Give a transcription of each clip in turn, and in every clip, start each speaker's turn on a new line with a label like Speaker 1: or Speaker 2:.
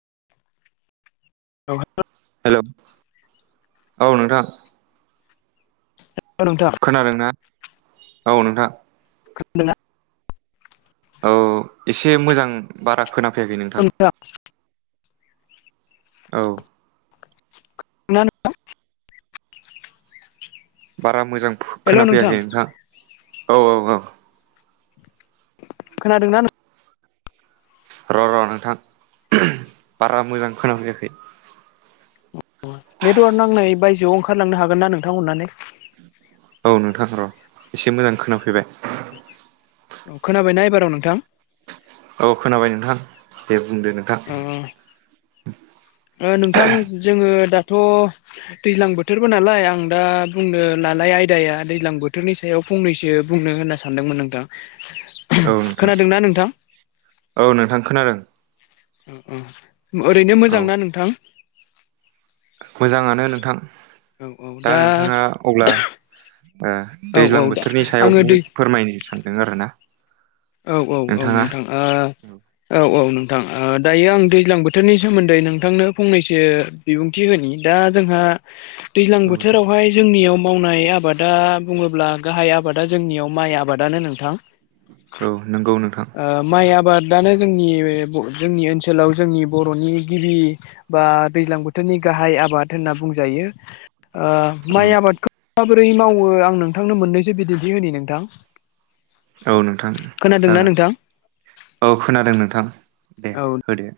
Speaker 1: [inaudible]
Speaker 2: हेल' औ नोंथां।
Speaker 1: हेल' नोंथां
Speaker 2: खोनादोंना? औ नोंथां।
Speaker 1: खोनादोंना?
Speaker 2: औ एसे मोजां बारा खोना
Speaker 1: [inaudible]
Speaker 2: औ
Speaker 1: [inaudible]
Speaker 2: बारा मोजां खोनाफैयाखै नोंथां औ औ औ।
Speaker 1: खोनादोंना नों
Speaker 2: र' र' नोंथां बारा मोजां खोनफैयाखै।
Speaker 1: नेटवार्क नांनाय बायजोआव ओंखारलांनो हागोन ना नोंथां अननानै
Speaker 2: औ नोंथां र' एसे मोजां खोनाफैबाय।
Speaker 1: औ खोनाबायना एबाराव नोंथां?
Speaker 2: औ खोनाबाय नोंथां दे बुंदो नोंथां
Speaker 1: ओ नोंथां जोङो दा थ' दैज्लां बोथोरबो नालाय आं दा बुंनो लानाय आयदाया दैज्लां बोथोरनि सायाव फंनैसो बुंनो होनना सानदोंमोन नोंथां
Speaker 2: औ नोंथां
Speaker 1: खोनादोंना नोंथां
Speaker 2: औ नोंथां खोनादों।
Speaker 1: ओ ओम ओरैनो
Speaker 2: औ
Speaker 1: मोजांना नोंथां?
Speaker 2: मोजाङानो नोंथां
Speaker 1: औ औ
Speaker 2: दा नोंथाङा अब्ला ओ
Speaker 1: औ औ
Speaker 2: दैज्लां
Speaker 1: दा
Speaker 2: बोथोरनि
Speaker 1: आङो
Speaker 2: सायाव
Speaker 1: दै
Speaker 2: फोरमायनो सानदों आरो ना
Speaker 1: औ औ औ नोंथां
Speaker 2: औ
Speaker 1: ओ औ औ नों थां ओ दायो आं दैज्लां बोथोरनि सोमोन्दै नोंथांनो फंनैसो बिबुंथि होनि दा जोंहा। दैज्लां
Speaker 2: औ दे
Speaker 1: बोथोरावहाय जोंनियाव मावनाय आबादा बुङोब्ला गाहाय आबादा जोंनियाव माइ आबादानो
Speaker 2: औ नंगौ नोंथां।
Speaker 1: दानो जोंनि जोंनि ओनसोलाव जोंनि बर'नि गिबि बा दैज्लां बोथोरनि गाहाय आबाद होनना बुंजायो ओ माइ
Speaker 2: औ
Speaker 1: आबादखौ बोरै मावो आं नोंथांनो मोननैसो बिदिन्थि होननि नोंथां।
Speaker 2: औ नोंथां
Speaker 1: खोनादोंना
Speaker 2: जागोन।
Speaker 1: नोंथां
Speaker 2: औ खोनादों नोंथां दे
Speaker 1: औ
Speaker 2: होदे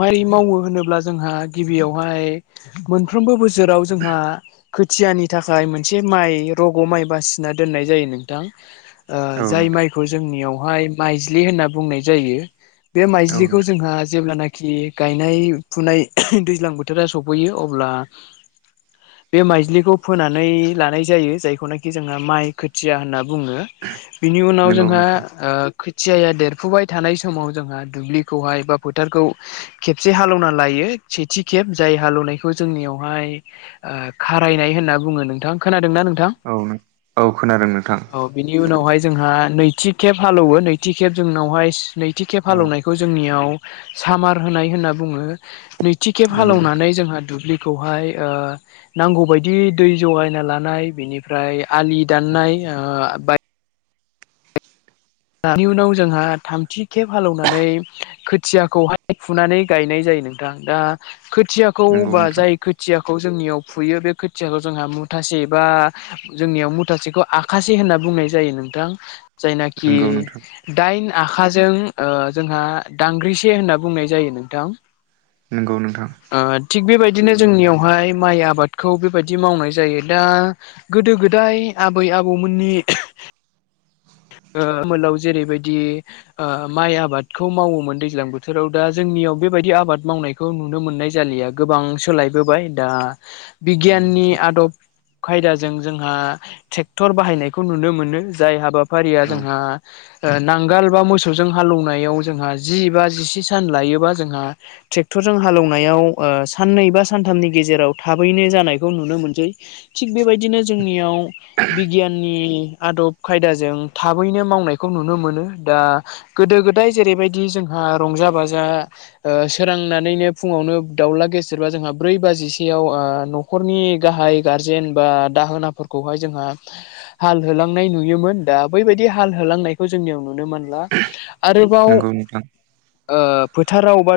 Speaker 1: मारै मावो होनोब्ला जोंहा गिबियावहाय मोनफ्रोमबो बो। सोराव जोंहा। खोथियानि थाखाय मोनसे माइ रग' माइ बासिना दोननाय जायो नोंथां। ओ
Speaker 2: औ
Speaker 1: जाय
Speaker 2: नोंथां
Speaker 1: माइखौ जोंनियावहाय माइज्लि होनना बुंनाय जायो। बे
Speaker 2: औ
Speaker 1: माइज्लिखौ
Speaker 2: नोंथां
Speaker 1: जोंहा जेब्लाना। खि गायनाय फुनाय दैज्लां बोथोरा सफैयो अब्ला। बे माइज्लिखौ फोनानै लानाय जायो जायखौनाखि जोंहा माइ खोथिया होनना। बुङो बिनि उनाव
Speaker 2: नंगौ
Speaker 1: जोंहा
Speaker 2: नोंथां
Speaker 1: ओ। खोथियाया देरफुबाय थानाय समाव जोंहा दुब्लिखौहाय बा फोथारखौ। खेबसे हालौना लायो सेथि खेब जाय हालौनायखौ जोंनियावहाय ओ। बारायनाय होनना बुङो नोंथां खोना। दोंना नोंथां
Speaker 2: औ औ खोनादों नोंथां
Speaker 1: औ बिनि उनाहाय जोंहा नै। थि खेब हालौवो नैथि खेब जोंनावहाय नैथि खेब
Speaker 2: औ
Speaker 1: हालौवनायखौ जोंनियाव। सामार होनाय होनना बुङो नैथि खेब
Speaker 2: नंगौ नोंथां
Speaker 1: हालेनानै जोंहा दुब्लि। खौहाय ओ नांगौबायायदि दै जगायना लानाय बेनिफ्राय। आलि दाननाय ओ बाय। [unintelligible] उनाव जोंहा थामथि खेब हालौनानै खोथियाखौहाय फुनानै गायनाय जायो। नोंथां दा खोयाखौ
Speaker 2: नंगौ
Speaker 1: बा
Speaker 2: नोंथां
Speaker 1: जाय खोथिया। खौ जोंनियाव फुयो बे खोथियाखौ जोंहा मुथासे बा जोंनियाव मुथासेखौ आखासे होनना। बुंनाय जायो नोंथां जायनाखि
Speaker 2: नंगौ नोंथां
Speaker 1: दाइन। आखाजों ओ जोंहा दांग्रिसे होनना बुंनाय जायो नोंथां।
Speaker 2: नंगौ नोंथां।
Speaker 1: बिदिनो जोंनियावहाय माइ आबादखौ बेबायदि मावनाय जायो दा गोदो गोदाय आबै। आबौमोननि। ओ मोलाव जेरैबायदि माइ आबादखौ मावोमोन दैज्लां बोथोराव दा जोंनियाव बे। बायदि आबाद मावनायखौ नुनो मोननाय जालिया गोबां सोलायबोबाय दा।
Speaker 2: नंगौ
Speaker 1: बिगियाननि
Speaker 2: नोंथां
Speaker 1: आदब। खायदाजों जोंहा ट्रेक्टर बाहायनायखौ नुनो मोनो जाय हाबाफारिया
Speaker 2: औ
Speaker 1: जोंहा। नांगाल बा मोसौजों हालौवनायाव जोंहा जि बा जिसे सान लायोबा जोंहा ट्रेक्टर। जों हालौनायाव ओ साननै बा सानथामनि गेजेराव थाबैनो जानायखौ नुनो मोनसै थिक बे। बेबायदिनो जोंनियाव बिगियाननि आदब खायदाजों। थाबैनो मावनायखौ नुनो मोनो दा गोदो गोदाय जेरैबायदि जोंहा रंजा बाजा। ओ सोरांनानैनो फुङावनो दाउला गेसेरबा जोंहा ब्रै बाजिसेयाव ओ न'खरनि। गाहाय गारजेन बा दाहोनाफोरखौहाय जोंहा हाल होलांनाय नुयोमोन। दा बैबायदि हाल होलांनायखौ जोंनियाव नु। नो मोनला आरोबाव
Speaker 2: नंगौ नोंथां
Speaker 1: ओ फोथाराव बा।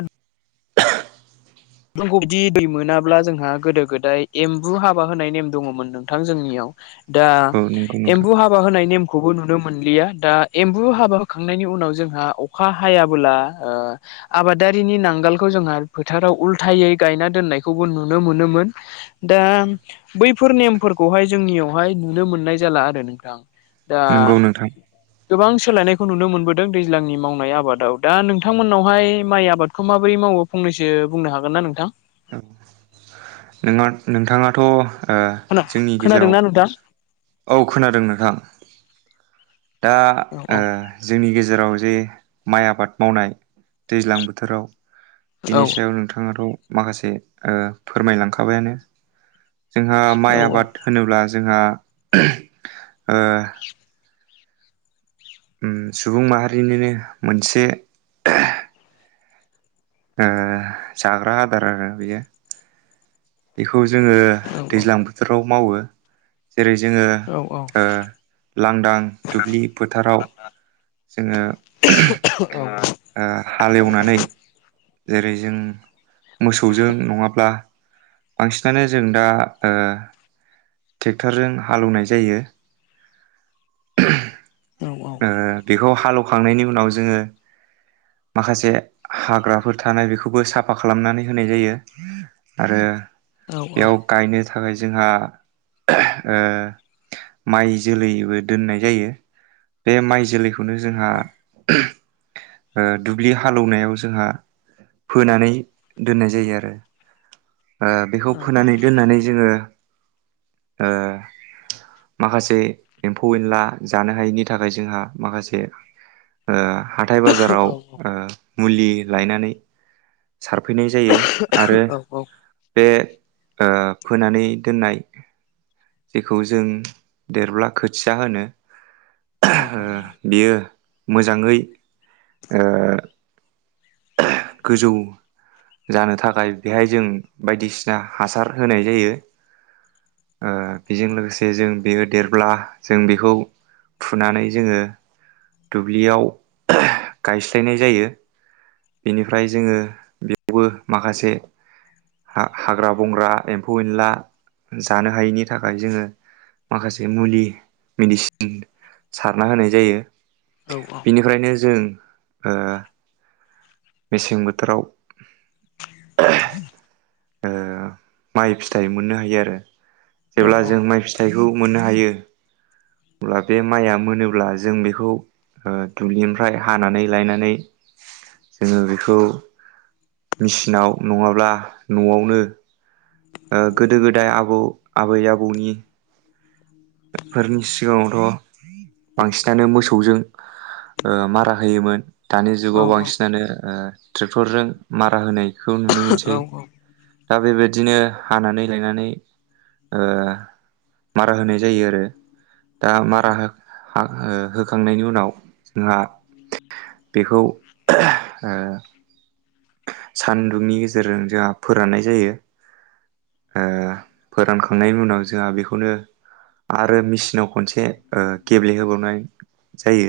Speaker 1: फोरखौ बिदि दै मोनाब्ला जोंहा गोदो गोदाय एम्बु हाबा होनाय नेम दङमोन नोंथां जोंनियाव। दा
Speaker 2: औ नंगौ नोंथां
Speaker 1: एम्बु हाबा होनायनि। खौबो नुनो मोनलिया दा एम्बु हाबा होखांनायनि उनाव जोंहा अखा हायाबोला ओ। आबादारिनि नांगालखौ जोंहा फोथाराव उल्थ। थायै गायना दोननायखौबो नुनो मोनोमोन दा बैफोर नेमफोरखौहाय जोंनि। -वहाय नुनो मोननाय जाला आरो नोंथां दा
Speaker 2: नंगौ नोंथां
Speaker 1: गोबां सोलायनायखौ नुनो मोनबो दैज्लांनि मावनाय आबादाव दा नोंथांमोननावहाय माइ आबादखौ माबोरै मावो फंनैसो बुंनो हागो -गोन ना नोंथां
Speaker 2: [unintelligible] नोंथाङाथ' ओ
Speaker 1: खोना खोनादोंना नोंथां? औ
Speaker 2: जोंनि गेजेराव औ खोनादों नोंथां दा ओ जोंनि गेजेराव जे माइ आबाद मावनाय दैज्लां बोथोराव बिनि सायाव नोंथाङाथ' माखासे ओ फोरमायलांखाबायानो जोंहा माइ आबाद होनोब्ला जोंहा ओ ओम सुबुं माहारिनोनो मोनसे ओ जाग्रा आदार आरो बेयो बेखौ खौ जोंङो दैज्लां बोथोराव मावो जेरै जोंङो ओ लांदां दुब्लि फोथाराव जोंङो ओ हालेवनानै जेरै जों मोसौजों नंङाब्ला बांसिनानो जों दा ओ ट्रेक्टरजों हालेवनाय जायो बेखौ हालेवखांनायनि उनाव जोंङो माखासे हाग्राफोर थानाय बेखौबो साफा खालामनानै होनाय जायो आरो बेयाव गायनो थाखाय जोंहा ओ माइ जोलैबो दोननाय जायो बे माइ जोलैखौनो जोंहा दुब्लि हालौनायाव जोंहा फोनानै दोननाय जायो आरो ओ बेखौ फोनानै दोननानै जोंङो ओ माखासे एम -फौ एनला जानो हायिनि थाखाय जोंहा माखासे ओ हाथाय
Speaker 1: औ
Speaker 2: बाजाराव मुलि लायनानै सारफैनाय जायो आरो बे ओ फोनानै दोननाय जेखौ जों देरब्ला खो थिया होनो बियो मोजांङै ओ गोजौ जानो थाखाय बेहाय जों बायदिसिना हासार होनाय जायो ओ बेजों लोगोसे जों बेयो देरब्ला जों बेखौ फुनानै जोंङो दुब्लियाव गायस्लायनाय जायो बेनिफ्राय जोंङो बेयावबो माखासे हा हाग्रा बंग्रा एम्फौ एनला जानो हायैनि थाखाय जोंङो माखासे मुलि मेडिसिन सारना होनाय जायो बेनिफ्रायनो जों ओ मेसें बोथोराव
Speaker 1: [unintelligible]
Speaker 2: ओ माइ फिथाइ मोननो हायो आरो जेब्ला जों माइ फिथाइ खौ मोननो हायो अब्ला बे माइआ मोनोब्ला जों बेखौ ओ दुब्लिनिफ्राय हानानै लायनानै जोंङो बेखौ मेचिनाव नंङाब्ला न'आवनो ओ गोदो गोदाय आबौ आबै आबौनि फोरनि सिगाङावथ बांसिनानो मोसौजों ओ मारा होयोमोन दानि जुगाव बांसिनानो ओ ट्रेक्टरजों मारा होनायखौ नुनो मोनसै। दा बेबायदिनो हानानै लायनानै ओ मारा होनाय जायो आरो दा
Speaker 1: औ
Speaker 2: मारा होखांनायनि उनाव जोंहा बेखौ ओ- सान्दुंनि गेजेरजों जोंहा फोराननाय जायो, ओ फोरानखांनायनि उनाव जोंहा बेखौनो आरो मेचिनाव खनसे ओ गेब्लेहोबावनाय जायो।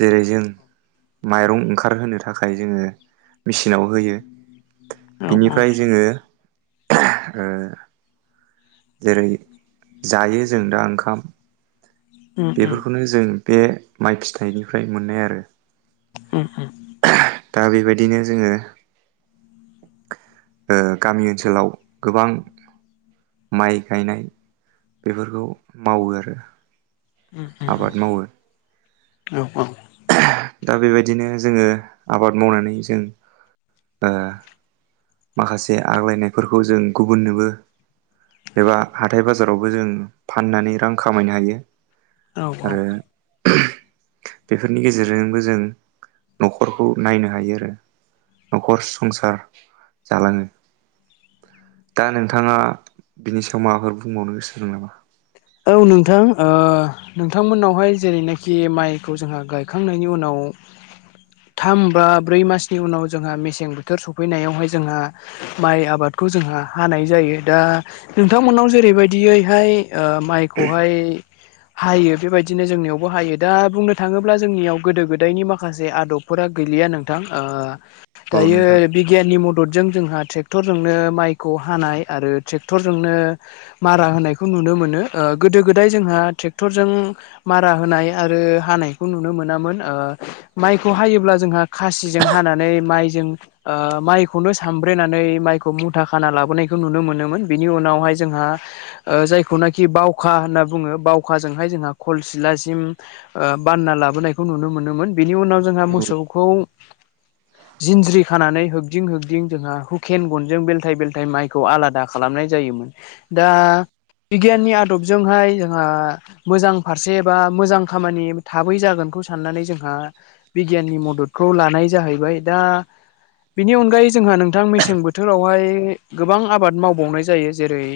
Speaker 2: जेरै जों माइरं ओंखारहोनो थाखाय जोंङो मेचिनाव होयो।
Speaker 1: उम
Speaker 2: बिनिफ्राय जोङो ओ जेरै जायो जों दा ओंखाम
Speaker 1: उम
Speaker 2: बेफोरखौनो जों बे माइ फिथाइनिफ्राय मोनो आरो।
Speaker 1: उम उम।
Speaker 2: दा बेबायदिनो जोङो ओ गामि ओनसोलाव गोबां माइ गायनाय बेफोरखौ मावो आरो
Speaker 1: उम
Speaker 2: आबाद मावो।
Speaker 1: औ औ
Speaker 2: दा बेबायदिनो जोङो आबाद मावनानै जों ओ माखासे आग्लायनायफोरखौ जों गुबुननोबो एबा हाथाय बाजारावबो जों फाननानै रां खामायनो हायो।
Speaker 1: औ
Speaker 2: आरो
Speaker 1: औ।
Speaker 2: बेफोरनि गेजेरजोंबो जों न'खरखौ नायनो हायो आरो न'खर संसार जालाङो। दा नोंथाङा बिनि सायाव माबाफोर बुंबावनो गोसो दं नामा?
Speaker 1: औ नोंथां ओ नोंथांमोननावहाय जेरैनाखि माइखौ जोंहा गायखांनायनि उनाव [inaudible] थाम बा ब्रै मासनि उनाव जोंहा मेसें बोथोर सफैनायावहाय जोंहा माइ आबाद खौ जोंहा हानाय जायो, दा नोंथांमोननाव जेरैबायदियैहाय ओ माइखौहाय हायो बेबायदिनो जोंनियावबो हायो। दा बुंनो थाङोब्ला जोंनियाव गोदो गोदायनि माखासे आदब फोरा गैलिया नोंथां, ओ
Speaker 2: औ
Speaker 1: दायो
Speaker 2: नोंथां
Speaker 1: बिगियाननि मददजों जोंहा ट्रेक्टरजोंनो माइखौ हानाय आरो ट्रेक्टरजोंनो मारा होनायखौ नुनो मोनो। ओ गोदो गोदाय जोंहा ट्रेक्टरजों मारा होनाय आरो हानायखौ नुनो मोनामोन। ओ माइखौ हायोब्ला जोंहा खासिजों हानानै माइजों ओ माइखौनो सामब्रे नानै माइखौ मुथा खाना लाबोनायखौ नुनो मोनोमोन। बिनि उनावहाय जोंहा ओ जायखौना खि बावखा होनना बुङो, बावखाजोंहाय जोंहा खलसिथ्ला सिम ओ बान्ना लाबोनायखौ नुनो मोनोमोन। बेनि उनाव जोंहा
Speaker 2: औ
Speaker 1: मोसौखौ जिनज्रि खानानै होगदिं होगदिं जोंहा हुखेन ग'नजों बेलथाय बेलथाय माइखौ आलादा खालामनाय जायो मोन, दा बिगियाननि आदबजोंहाय जोंहा मोजां फारसे बा मोजां खामानि थाबै जागोनखौ स साननानै जोंहा बिगियाननि मददखौ लानाय जाहैबाय। दा बिनि अनगायै जोंहा नोंथां मेसें बोथोरावहाय गोबां आबाद मावबावनाय जायो। जेरै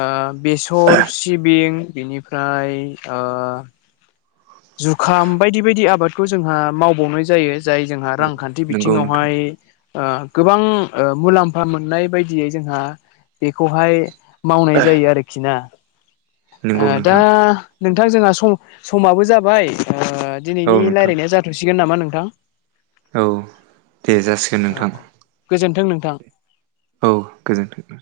Speaker 1: ओ बेसर, सिबिं बेनिफ्राय ओ जुखाम बायदि बायदि आबादखौ जोंहा मावबावनाय जायो। जाय जोंहा
Speaker 2: औ
Speaker 1: रां खान्थि
Speaker 2: नंगौ नोंथां
Speaker 1: बिथिङावहाय ओ गोबां ओ मुलाम्फा मोननाय बायदियै जोंहा बेखौहाय मावनाय जायो आरोखि ना। ओ
Speaker 2: नंगौ
Speaker 1: दा
Speaker 2: नोंथां
Speaker 1: नोंथां जोंहा सम समाबो जाबाय ओ
Speaker 2: औ
Speaker 1: दिनैनि
Speaker 2: नोंथां
Speaker 1: रायज्लायनाया जाथसिगोन नामा नोंथां?
Speaker 2: औ दे जासिगोन
Speaker 1: औ
Speaker 2: नोंथां
Speaker 1: औ गोजोन्थों नोंथां।
Speaker 2: औ गोजोनथों।